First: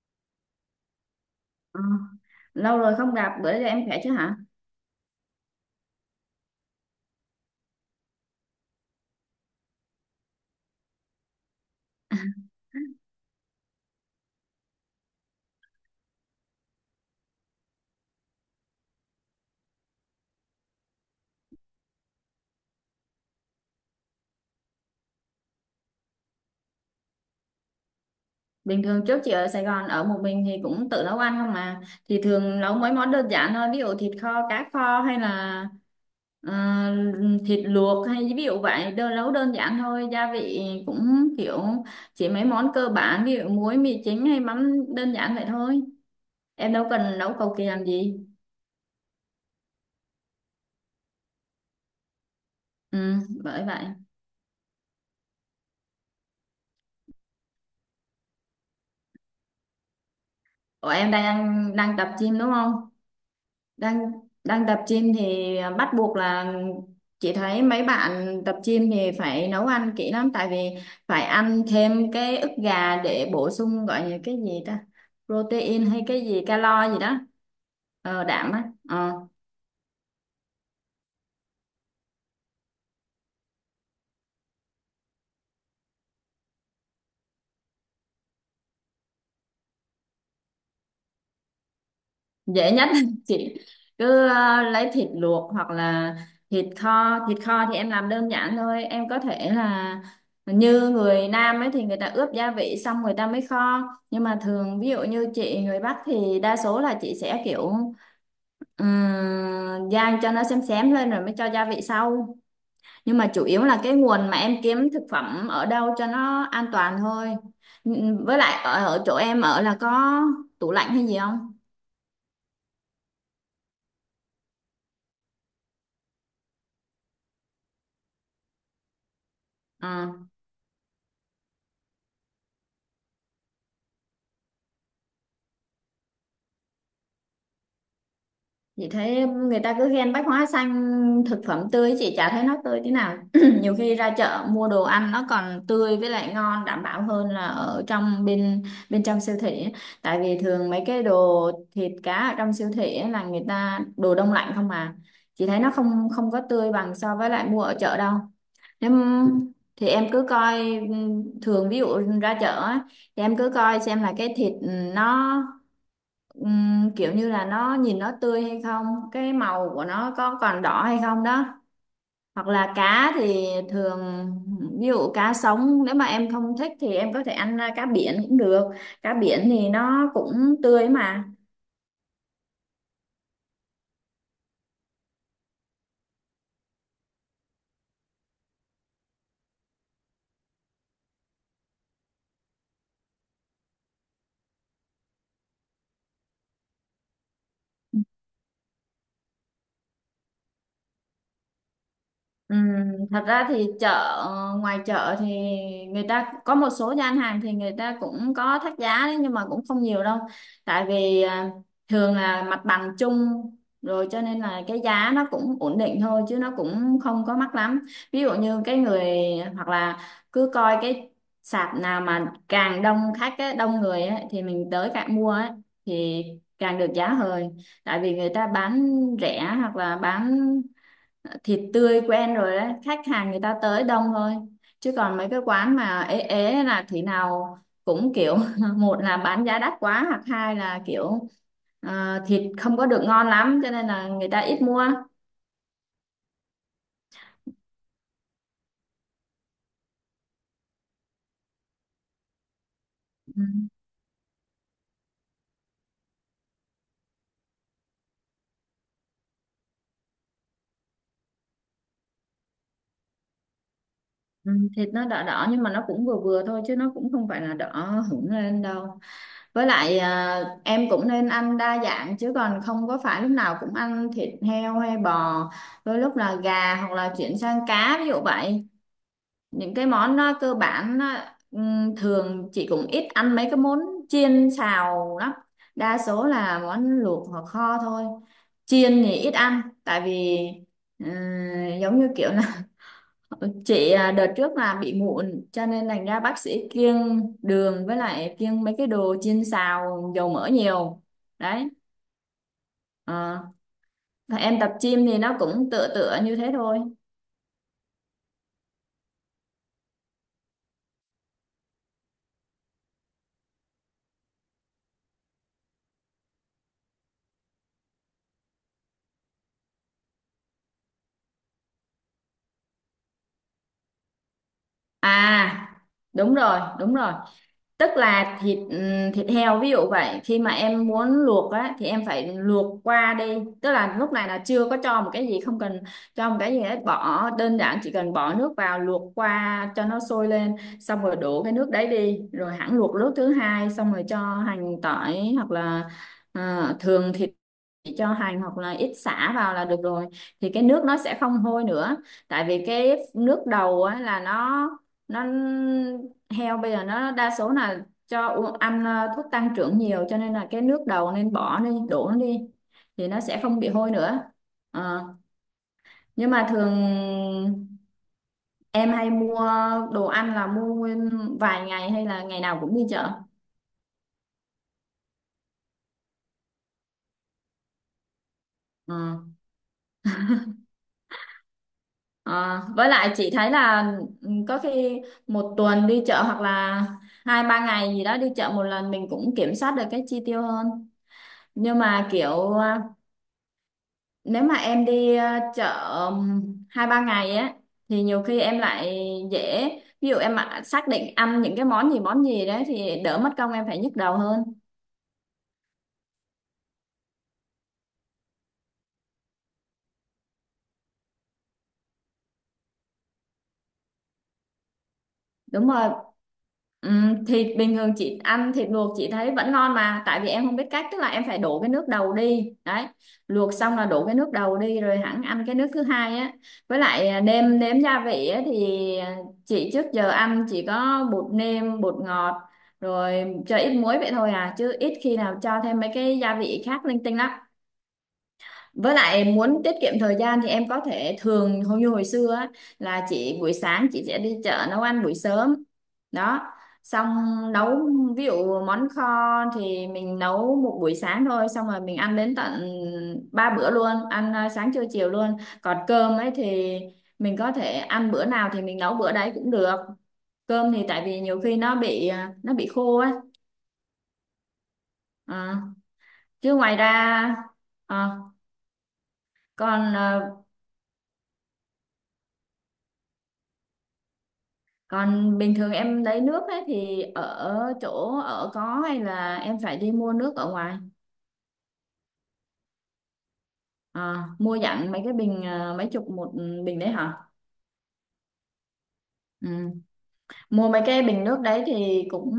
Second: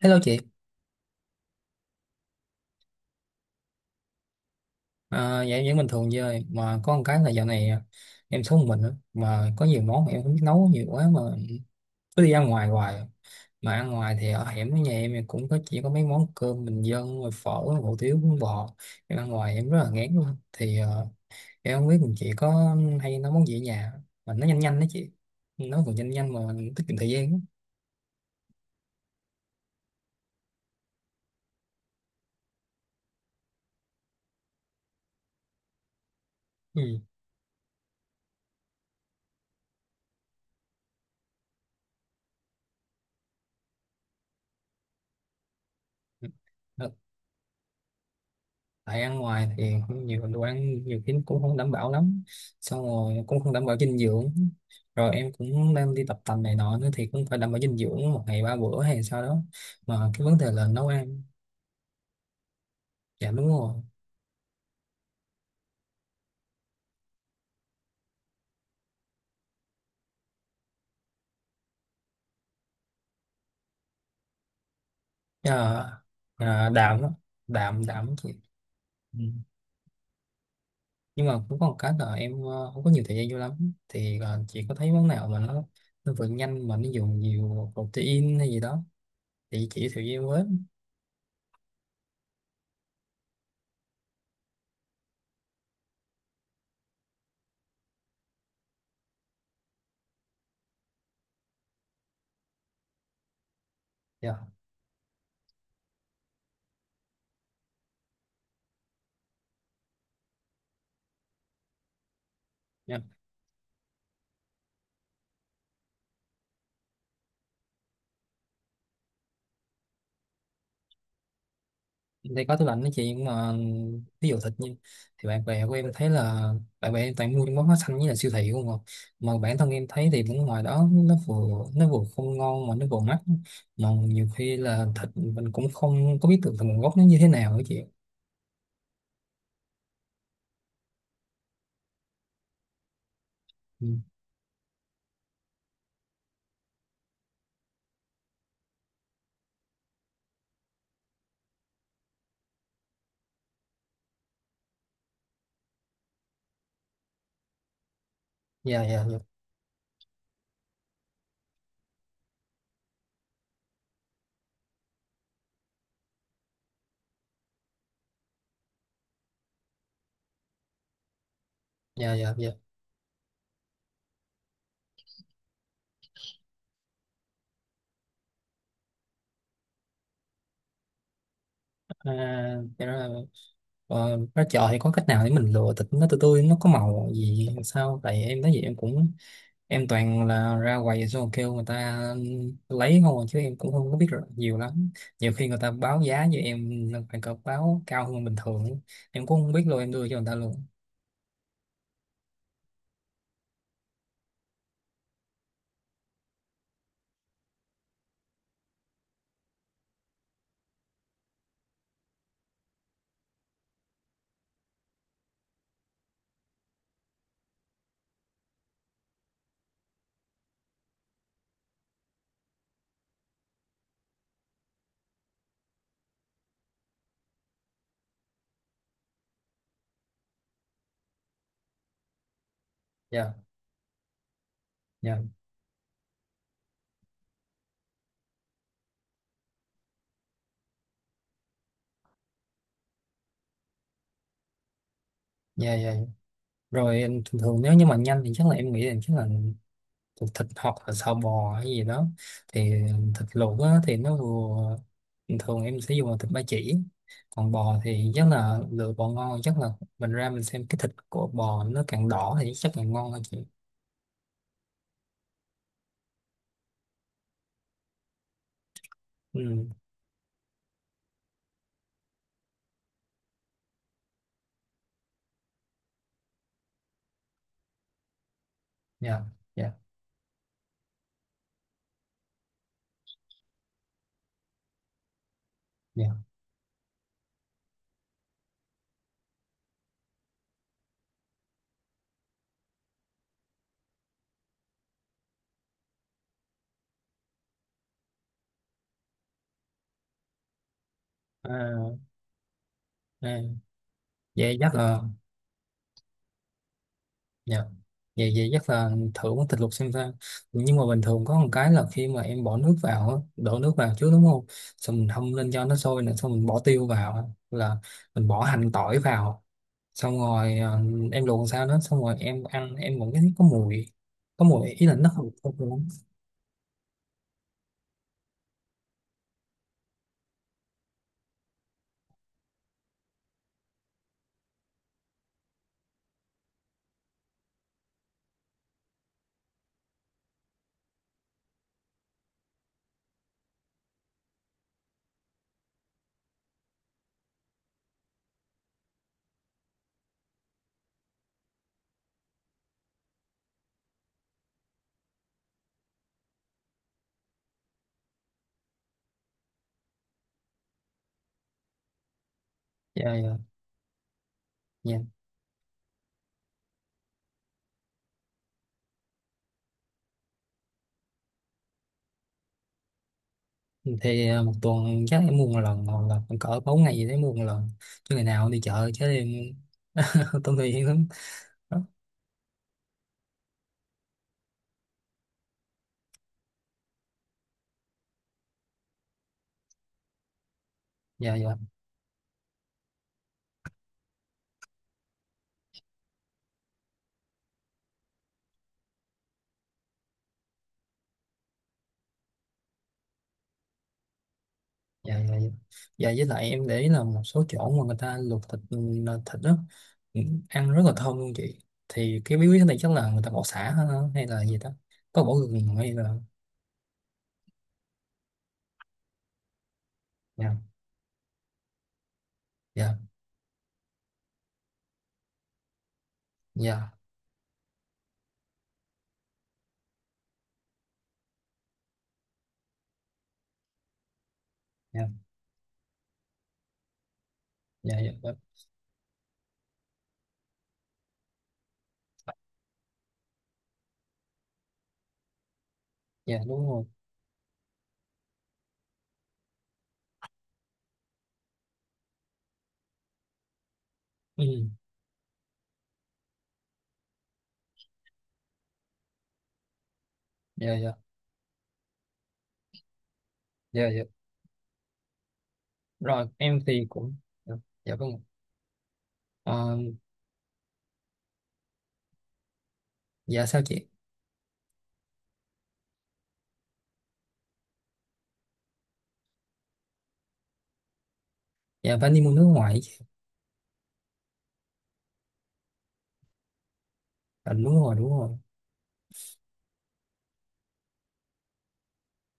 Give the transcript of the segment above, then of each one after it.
Hello chị. Ờ, Lâu rồi không gặp, bữa giờ em khỏe chứ hả? Dạ em vẫn bình thường chơi mà có một cái là dạo này, em sống một mình á, mà có nhiều món mà em không biết nấu nhiều quá mà cứ đi ăn ngoài hoài. Mà ăn ngoài thì ở hẻm với nhà em thì cũng có, chỉ có mấy món cơm bình dân rồi phở, hủ tiếu, bún bò. Em ăn ngoài em rất là ngán luôn, thì em không biết mình chị có hay nấu món gì ở nhà mà nó nhanh nhanh đó chị, nấu còn nhanh nhanh mà tiết kiệm thời gian á. Bình thường trước chị ở Sài Gòn ở một mình thì cũng tự nấu ăn không mà. Thì thường nấu mấy món đơn giản thôi, ví dụ thịt kho, cá kho hay là ờ, Ừ. thịt luộc hay ví dụ vậy, đơn nấu đơn giản thôi, gia vị cũng kiểu chỉ mấy món cơ bản, ví dụ muối, mì chính hay mắm đơn giản vậy thôi. Em đâu Ờ, cần nấu cầu kỳ làm gì. tại ăn ngoài thì cũng nhiều đồ ăn nhiều khi cũng không đảm bảo lắm, xong Ừ, rồi cũng không đảm bởi bảo vậy. dinh dưỡng. Rồi em cũng đang đi tập tành này nọ nữa thì cũng phải đảm bảo dinh dưỡng một ngày ba bữa hay sao đó, mà cái vấn đề là nấu Ủa em ăn. đang đang tập gym đúng không? Dạ đúng rồi. Đang đang tập gym thì bắt buộc là chị thấy mấy bạn tập gym thì phải nấu ăn kỹ lắm, tại vì phải ăn thêm cái ức gà để bổ sung, gọi là cái gì ta, protein à, hay cái gì calo gì Đạm á, đó. đạm đạm thì Đạm á. Ờ, ừ. Nhưng mà cũng có một cái là em không có nhiều thời gian vô lắm, thì chị có thấy món nào mà nó vừa nhanh mà nó dùng nhiều protein hay gì đó thì chị giới thiệu với em với. dễ nhất chị cứ lấy thịt luộc hoặc là thịt kho. Thịt kho thì em làm đơn giản thôi. Em có thể là như người Nam ấy, thì người ta ướp gia vị xong người ta mới kho, nhưng mà thường ví dụ như chị người Bắc thì đa số là chị sẽ kiểu rang cho nó xém xém lên rồi mới cho gia vị sau. Dạ Nhưng mà chủ yếu là cái nguồn mà em kiếm thực phẩm ở đâu cho nó an toàn thôi. Với lại ở chỗ em ở là có tủ lạnh hay gì không? đây có tủ lạnh đó chị, nhưng mà ví dụ thịt như thì bạn bè của em thấy là bạn bè em toàn mua những món hóa xanh với là siêu thị không à, mà bản thân em thấy thì cũng ngoài đó nó vừa không ngon mà nó vừa mắc, mà nhiều khi là thịt mình cũng không có biết được là nguồn gốc nó như thế nào đó chị. Chị thấy người ta cứ khen bách hóa xanh thực phẩm tươi, chị chả thấy nó tươi tí nào. Nhiều Ừ. khi ra chợ mua đồ ăn nó còn tươi với lại ngon đảm bảo hơn là ở trong bên bên trong siêu thị á. Tại vì thường mấy cái đồ thịt cá ở trong siêu thị á là người ta đồ đông lạnh không mà, chị thấy nó không không có tươi bằng so với lại mua ở chợ đâu. Dạ Nếu dạ dạ. thì em cứ coi, ừ, thường ví dụ ra chợ á, thì em cứ coi xem là cái thịt nó kiểu như là nó nhìn nó tươi hay không, cái màu của nó có còn đỏ hay không đó. Dạ dạ Hoặc dạ. là cá thì thường ví dụ cá sống, nếu mà em không thích thì em có thể ăn cá biển cũng được, cá biển thì nó cũng tươi mà. à, dạ rồi. Ờ, ra chợ thì có cách nào để mình lựa thịt nó tươi tươi, nó có màu gì hay sao, tại em thấy vậy em cũng em toàn là ra quầy xong rồi kêu người ta lấy không à, chứ em cũng không có biết rồi nhiều lắm. Nhiều khi người ta báo giá với em là phải cọc báo cao hơn bình thường ấy, em cũng không biết luôn em đưa cho người ta luôn. Ừm, Thật ra thì chợ, ngoài chợ thì người ta có một số gian hàng thì người ta cũng có thắt giá đấy, nhưng mà cũng không nhiều đâu. Tại vì thường là mặt bằng chung rồi, cho nên là cái giá nó cũng ổn định thôi chứ nó cũng không có mắc lắm. Ví dụ như cái người hoặc là cứ coi cái sạp nào mà càng đông khách ấy, đông người ấy, thì mình tới càng mua ấy, thì càng được giá hời. Tại vì người ta bán rẻ hoặc là bán thịt tươi quen rồi đấy, khách hàng Dạ. người ta tới đông thôi. Chứ còn Dạ. mấy cái quán mà ế ế là thế nào cũng kiểu một là bán giá đắt quá, hoặc hai là kiểu thịt không có được ngon lắm cho nên là người ta ít mua. dạ dạ rồi em thường thường nếu như mà nhanh thì chắc là em nghĩ là chắc là thuộc thịt hoặc là sò bò hay gì đó, thì thịt Ừ. luộc á, thì nó vừa bình thường em sẽ dùng là thịt ba chỉ. Còn bò thì chắc là lựa bò ngon, chắc là mình ra mình xem cái thịt của bò nó càng đỏ thì chắc càng ngon hơn chị. Ừ, thịt nó đỏ đỏ nhưng mà nó cũng vừa vừa thôi chứ nó cũng không phải là đỏ hửng lên đâu. Ừ. Với lại em cũng nên ăn đa dạng chứ còn không có phải lúc nào cũng ăn thịt heo hay bò, đôi lúc là gà hoặc là chuyển sang cá ví dụ vậy. Dạ dạ Những cái món cơ bản, thường chị cũng ít ăn mấy cái món chiên xào lắm, đa dạ. số là món luộc hoặc kho thôi. Chiên thì ít ăn tại vì ờ, giống như kiểu là chị đợt trước là bị mụn cho nên thành ra bác sĩ kiêng đường với lại kiêng mấy cái đồ chiên xào dầu mỡ nhiều đấy. à, à, Ờ, và Vậy em tập chắc là gym thì nó cũng tựa tựa như thế thôi. dạ, vậy vậy chắc là thử món thịt luộc xem sao. Nhưng mà bình thường có một cái là khi mà em bỏ nước vào á, đổ nước vào trước đúng không, xong mình hâm lên cho nó sôi nữa, xong mình bỏ tiêu vào á, là mình bỏ hành tỏi vào, xong rồi em luộc làm sao đó xong rồi em ăn em vẫn thấy có mùi, có mùi ý là nó không không À, lắm. đúng rồi đúng rồi, tức là thịt thịt heo ví dụ vậy, khi mà em muốn luộc á thì em phải luộc qua đi. Tức là lúc này là chưa có cho một cái gì không cần cho một cái gì hết, bỏ đơn giản chỉ cần bỏ nước vào luộc qua cho nó sôi lên, xong rồi đổ cái nước đấy đi rồi hẳn luộc nước thứ hai, xong rồi cho hành tỏi hoặc là thường thì chỉ cho hành hoặc là ít sả vào là được rồi, thì cái nước nó sẽ không hôi nữa. Tại vì cái nước đầu á, là nó heo bây giờ nó đa số là cho ăn thuốc tăng trưởng nhiều cho nên là cái nước đầu nên bỏ đi, đổ nó đi Dạ thì nó dạ sẽ không bị hôi nữa. dạ. Ờ, nhưng mà thường em hay mua đồ ăn là mua nguyên vài ngày hay là ngày nào cũng đi chợ? Thì một tuần chắc em mua một lần hoặc là cỡ bốn ngày gì đấy mua một lần, chứ ngày nào cũng đi chợ Ờ. chứ em tôi thì hiểu lắm đó. Ờ, với lại chị thấy là ừ, có khi một tuần đi chợ hoặc là hai ba ngày gì đó đi chợ một lần mình cũng kiểm soát được cái chi tiêu hơn. Dạ dạ Nhưng mà kiểu nếu mà em đi chợ ừm, hai ba ngày á thì nhiều khi em lại dễ, ví dụ em mà xác định ăn những cái món gì đấy thì đỡ mất công em phải nhức đầu hơn. dạ. Dạ dạ. Dạ, với lại em để ý là một số chỗ mà người ta luộc thịt ừ, là thịt đó ừ, ăn rất là thơm luôn chị, thì cái bí quyết này chắc là người ta bỏ sả hả? Hay là gì đó, có bỏ Đúng gừng rồi. hay là Ừ, thịt bình thường chị ăn thịt luộc chị thấy vẫn ngon mà, tại vì em dạ không biết cách, tức là em phải đổ cái nước đầu đi đấy, dạ luộc xong là đổ cái nước đầu đi rồi hẳn ăn cái nước thứ hai á. Với dạ. lại nêm nếm gia vị á thì chị trước giờ ăn chỉ có bột nêm bột ngọt rồi cho ít muối vậy thôi à, chứ ít Dạ khi nào cho thêm mấy cái gia vị khác linh tinh lắm. dạ dạ dạ. Với lại muốn tiết kiệm thời gian thì em có thể thường hầu như hồi xưa á, là chị buổi sáng chị sẽ đi chợ nấu ăn buổi sớm Dạ, đó, đúng rồi. xong nấu ví dụ món kho thì mình nấu một buổi sáng thôi xong rồi mình ăn đến tận ba bữa luôn, ăn Ừ. sáng trưa chiều luôn. Còn cơm ấy thì mình có thể ăn bữa nào thì mình nấu bữa đấy cũng được, Dạ cơm thì dạ tại vì nhiều khi nó bị nó bị khô á. dạ dạ. Ờ. Rồi Chứ em ngoài thì cũng ra dạ, dạ ờ, vâng. Ờ, còn dạ sao chị. còn bình thường em lấy nước ấy thì ở chỗ ở có, hay là em phải đi mua nước ở ngoài? Dạ Vani mua nước ngoài chị. À, mua dặn mấy cái bình, à, mấy chục một bình đấy hả? À, đúng rồi đúng rồi. Ừ. Mua mấy cái bình nước đấy thì cũng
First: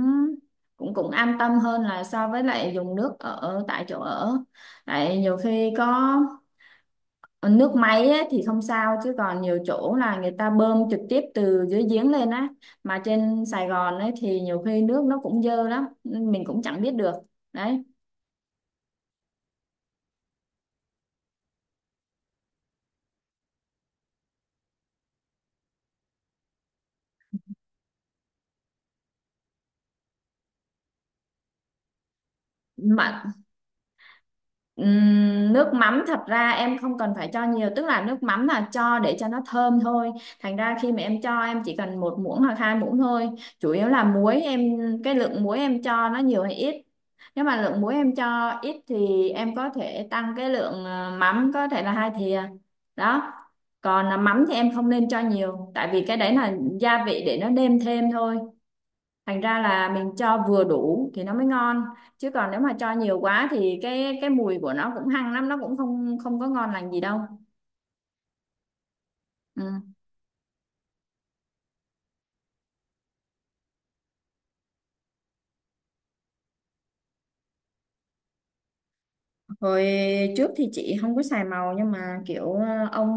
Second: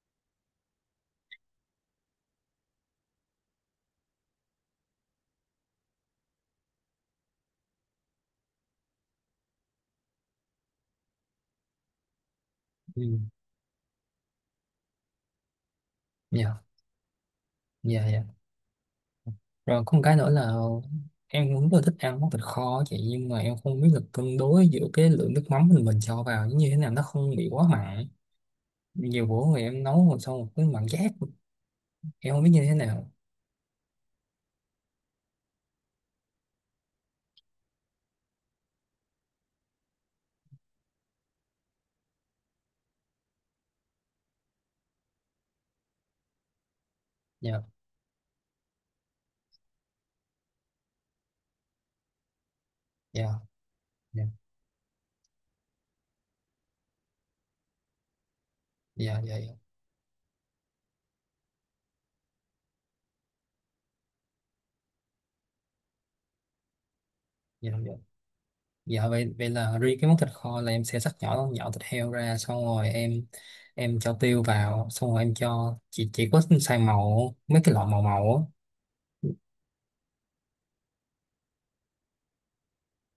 cũng cũng an tâm hơn là so với lại dùng nước ở tại chỗ ở. Tại nhiều khi có nước máy ấy, thì không sao, chứ còn nhiều chỗ là người ta bơm trực tiếp từ dưới giếng lên á, Ừ. mà trên Sài Gòn ấy thì nhiều khi nước nó cũng dơ lắm mình cũng Dạ chẳng biết được đấy dạ dạ. Rồi có một cái nữa là em cũng rất là thích ăn món thịt kho á chị, nhưng mà em không biết là cân đối giữa cái lượng nước mắm mình cho vào như thế nào nó không bị quá mặn. Nhiều bữa người em nấu rồi xong một cái mặn chát, em không biết như thế nào. mà. Nước mắm thật ra em không cần phải cho nhiều, tức là nước mắm là cho để cho nó thơm thôi, thành ra khi mà em cho em chỉ cần một muỗng hoặc hai muỗng thôi. Chủ yếu là muối em, cái lượng muối em cho nó nhiều hay ít. Nếu mà Dạ. lượng muối em cho ít thì em có thể tăng cái lượng mắm có thể là hai thìa Dạ đó. Còn là dạ mắm thì em không nên cho nhiều, tại vì cái đấy là gia vị để nó nêm thêm thôi, dạ dạ thành dạ ra là mình cho vừa đủ thì nó mới ngon. Chứ còn nếu mà cho nhiều quá thì cái mùi của nó cũng hăng lắm, nó cũng không không có ngon lành gì đâu. dạ dạ. Dạ, vậy vậy là Ừ. riêng cái món thịt kho là em sẽ cắt nhỏ nhỏ thịt heo ra xong rồi em cho tiêu vào xong rồi em cho chỉ có xay màu mấy cái loại màu màu á. Hồi trước thì chị không có xài màu, nhưng mà kiểu ông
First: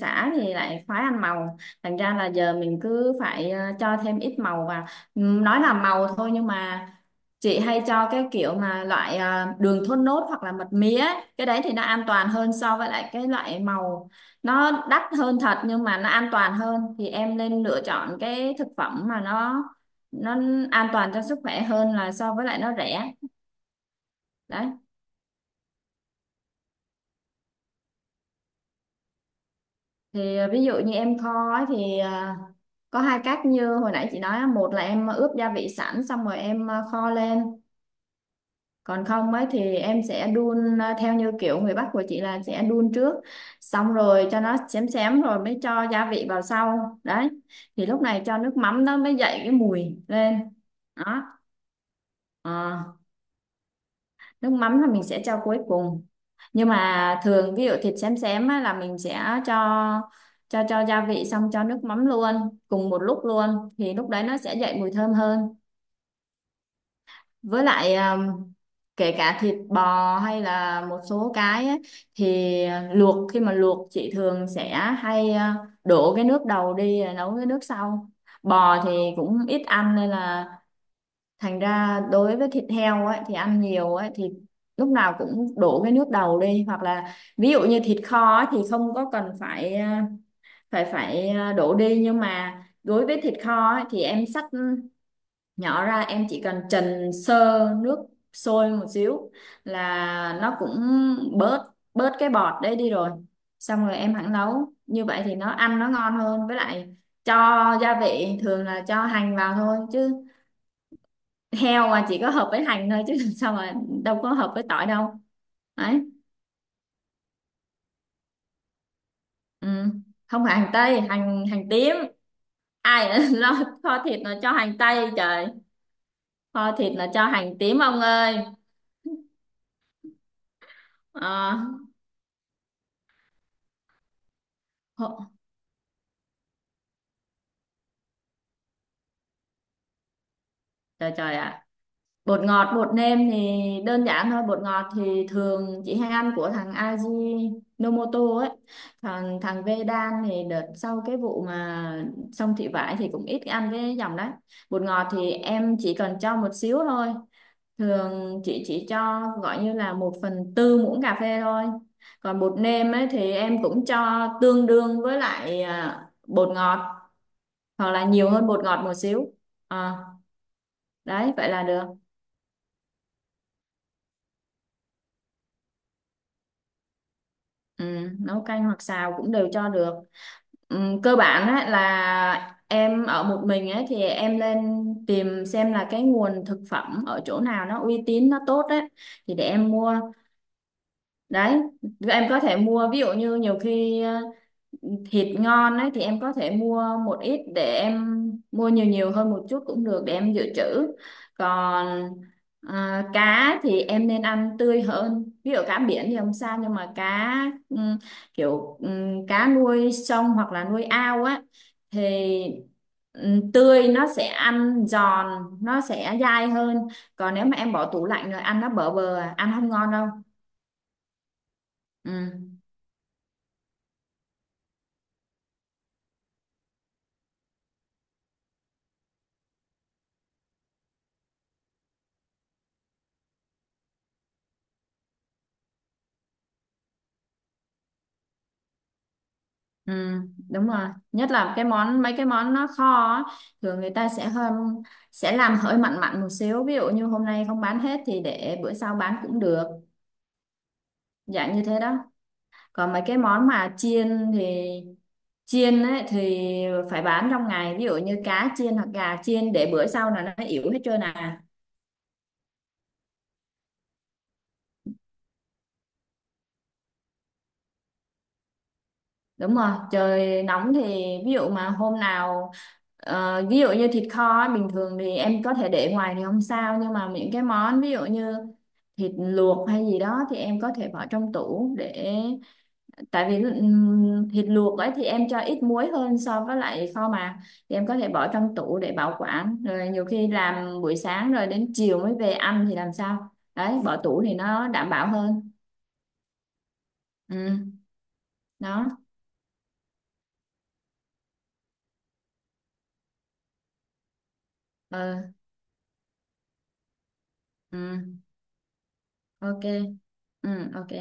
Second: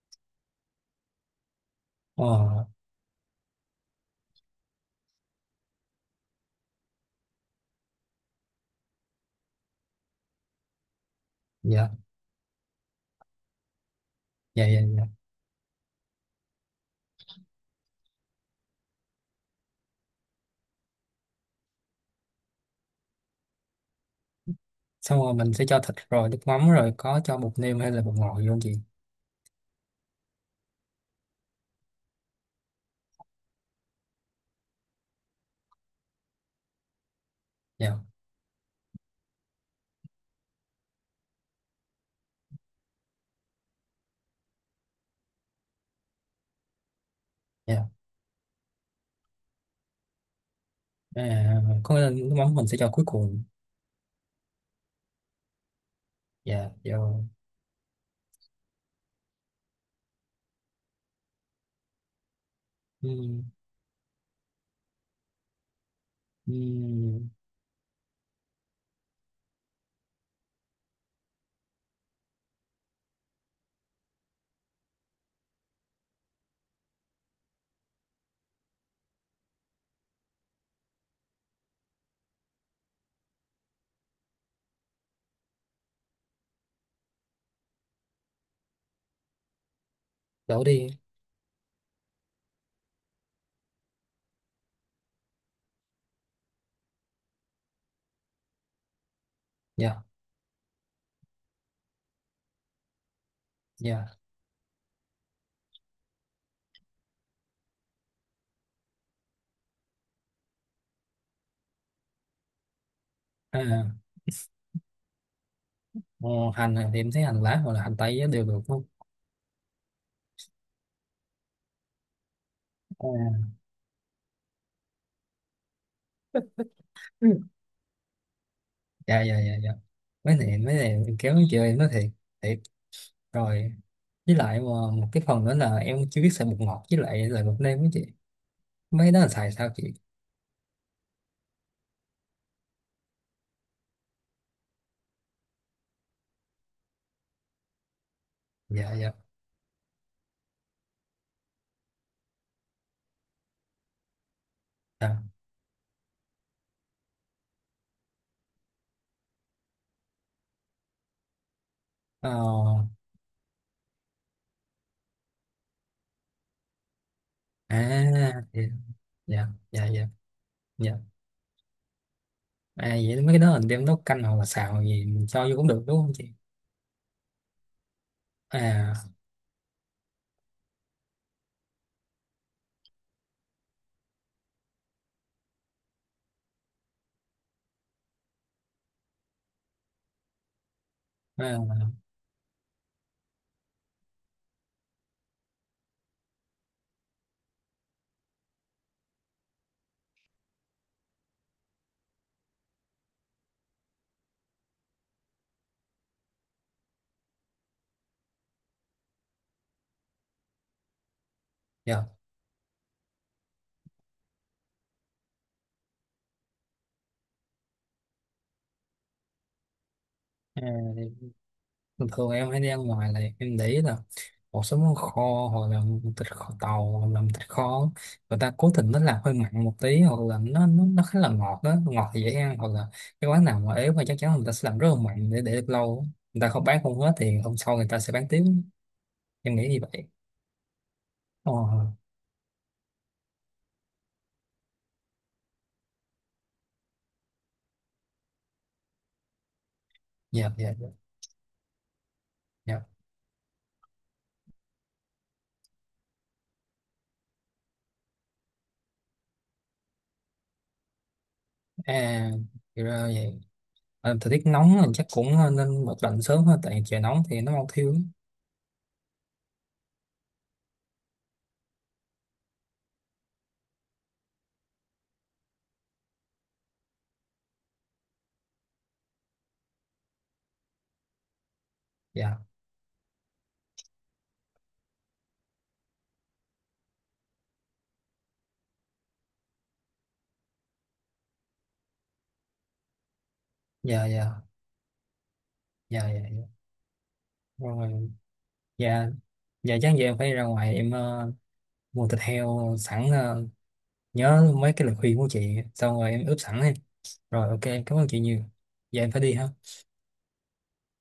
xã thì lại khoái ăn màu. Thành ra là giờ Ờ. mình cứ phải cho thêm ít màu vào. Nói là màu thôi nhưng mà chị hay cho cái kiểu mà loại đường thốt nốt hoặc là mật mía ấy. Cái đấy thì nó Dạ an toàn hơn so với lại cái loại màu, dạ dạ nó đắt dạ. hơn thật nhưng mà nó an toàn hơn. Thì em nên lựa chọn cái thực phẩm mà nó an toàn cho sức khỏe hơn là so với lại nó rẻ. Đấy Xong rồi mình sẽ cho thịt rồi nước mắm, rồi có cho bột nêm hay là bột ngọt gì không chị? thì ví dụ như em kho ấy thì có hai cách như hồi nãy chị nói á, một là em ướp gia vị sẵn xong rồi em kho lên. Dạ. Còn không ấy thì em sẽ đun theo như kiểu người Bắc của chị là sẽ đun trước, xong rồi cho nó xém xém rồi mới cho gia vị vào sau. Đấy thì Dạ. lúc này cho nước mắm nó mới dậy cái mùi lên đó. À, có nghĩa là nước mắm mình sẽ Ờ. cho cuối cùng. Nước mắm là mình sẽ cho cuối cùng, nhưng Dạ dạ. mà thường ví dụ thịt xém xém á, là mình sẽ cho cho gia vị xong cho nước mắm luôn cùng một lúc ừ, luôn, thì lúc đấy nó sẽ dậy mùi thơm hơn. ừ, Với lại kể cả thịt bò hay là một số cái ấy, thì luộc, khi mà luộc chị thường sẽ hay đổ cái nước đầu đi rồi nấu cái nước sau. Bò thì cũng ít ăn nên là thành ra đối với thịt heo ấy thì ăn nhiều ấy thì lúc nào cũng đổ cái nước đầu đi. Hoặc là ví dụ như thịt kho ấy, thì không có cần phải Đổ phải đi. phải à, đổ đi. Nhưng mà đối với thịt kho ấy, thì em xắt nhỏ ra, em chỉ cần trần sơ nước sôi một xíu Dạ là nó cũng bớt bớt cái bọt đấy đi rồi. Xong rồi em dạ. hẳn nấu như vậy thì nó ăn nó ngon hơn. Với lại cho gia vị thường là cho hành vào thôi chứ, heo mà chỉ có hợp với hành thôi chứ làm sao mà À, đâu có hợp với tỏi đâu. Đấy. ờ, hành thì em thấy hành lá hoặc là hành tây á đều được không? Ừ. Không phải hành tây, hành hành tím. Ai ở À. lo kho thịt mà cho hành tây, trời. Kho thịt là cho Ừ. hành tím, ông ơi. Dạ dạ dạ dạ. Mấy này em kéo chị Ờ, ơi, em nói thiệt thiệt rồi. Với lại ờ, một cái hộ- phần nữa là em chưa biết xài bột ngọt với lại là bột nêm với chị, mấy đó là xài sao chị? trời trời ạ. Bột ngọt, bột nêm thì đơn giản thôi. Bột ngọt thì thường chị hay ăn của thằng Aji Nomoto ấy. Dạ dạ Thằng thằng Vedan thì đợt sau cái vụ mà xong thị vải thì cũng ít ăn cái dòng đấy. Bột ngọt dạ. thì em chỉ cần cho một xíu thôi, thường chị chỉ cho gọi như là một phần tư muỗng cà phê thôi. Ờ. Còn bột nêm ấy thì em cũng cho tương đương với lại bột ngọt, À. hoặc là nhiều hơn Dạ bột ngọt một xíu. dạ Ờ, dạ dạ. đấy vậy là được. À, vậy mấy cái đó mình đem nấu canh hoặc là xào gì mình cho vô cũng được đúng không chị? Ừ, nấu canh hoặc À. xào cũng đều cho được. Ừ, cơ bản ấy là em ở một mình ấy thì em lên tìm xem là cái nguồn thực phẩm ở chỗ nào nó uy tín, nó tốt ấy, thì để em mua. Đấy, À. em có thể mua, ví dụ như nhiều khi thịt ngon ấy thì em có thể mua một ít để em mua nhiều nhiều hơn một chút cũng được để em dự trữ. Còn cá thì em nên ăn tươi hơn. Ví dụ cá biển thì không sao, nhưng mà cá ừm, kiểu cá nuôi sông hoặc là nuôi ao á, Dạ. thì tươi nó sẽ ăn giòn, nó sẽ dai hơn. Còn nếu mà em bỏ tủ lạnh rồi ăn nó bở bờ ăn không ngon đâu. À, thường Ừ. thường em hay đi ăn ngoài là em để ý là một số món kho hoặc là thịt kho tàu hoặc là thịt kho, người ta cố tình nó làm hơi mặn một tí, hoặc là nó khá là ngọt đó, ngọt thì dễ ăn. Hoặc là cái quán nào mà ế mà chắc chắn người ta sẽ làm rất là mặn để được lâu, người ta không bán không hết thì hôm sau người ta sẽ bán tiếp, em nghĩ như Ừ, vậy. đúng rồi, nhất là Ồ. cái món, mấy cái món nó kho á, thường người ta sẽ hơn, sẽ làm hơi mặn mặn một xíu, ví dụ như hôm nay không bán hết thì để bữa sau bán cũng được, Dạ dạ dạ. dạng như thế đó. Còn Dạ. mấy cái món mà chiên thì chiên ấy, thì phải bán trong ngày, ví dụ như cá chiên hoặc gà chiên để bữa sau là nó yếu hết trơn à. À thì ra vậy. Ờ, thời tiết nóng thì chắc cũng ờ, nên bật lạnh sớm thôi, tại trời nóng thì nó mau thiêu lắm. Đúng rồi, trời nóng thì ví dụ mà hôm nào ví dụ như thịt kho ấy, bình thường thì em có thể để ngoài thì không sao, nhưng mà những cái món ví dụ như thịt luộc hay gì đó thì em có thể bỏ trong tủ để, Dạ tại vì thịt luộc ấy thì em cho ít muối hơn so với lại kho mà, thì em có thể bỏ trong tủ để bảo quản, rồi nhiều khi làm buổi sáng rồi đến chiều mới về ăn thì làm sao đấy bỏ dạ tủ dạ. thì nó đảm bảo hơn. Dạ dạ dạ. Ừ. Rồi. Đó. Dạ. Dạ chắc giờ em phải ra ngoài em mua thịt heo sẵn, nhớ mấy cái lời khuyên của Ừ, chị xong rồi em ướp sẵn đi. Rồi, ok em cảm ơn ừ, chị nhiều. Giờ em phải đi ok. ha. Ừ, ok.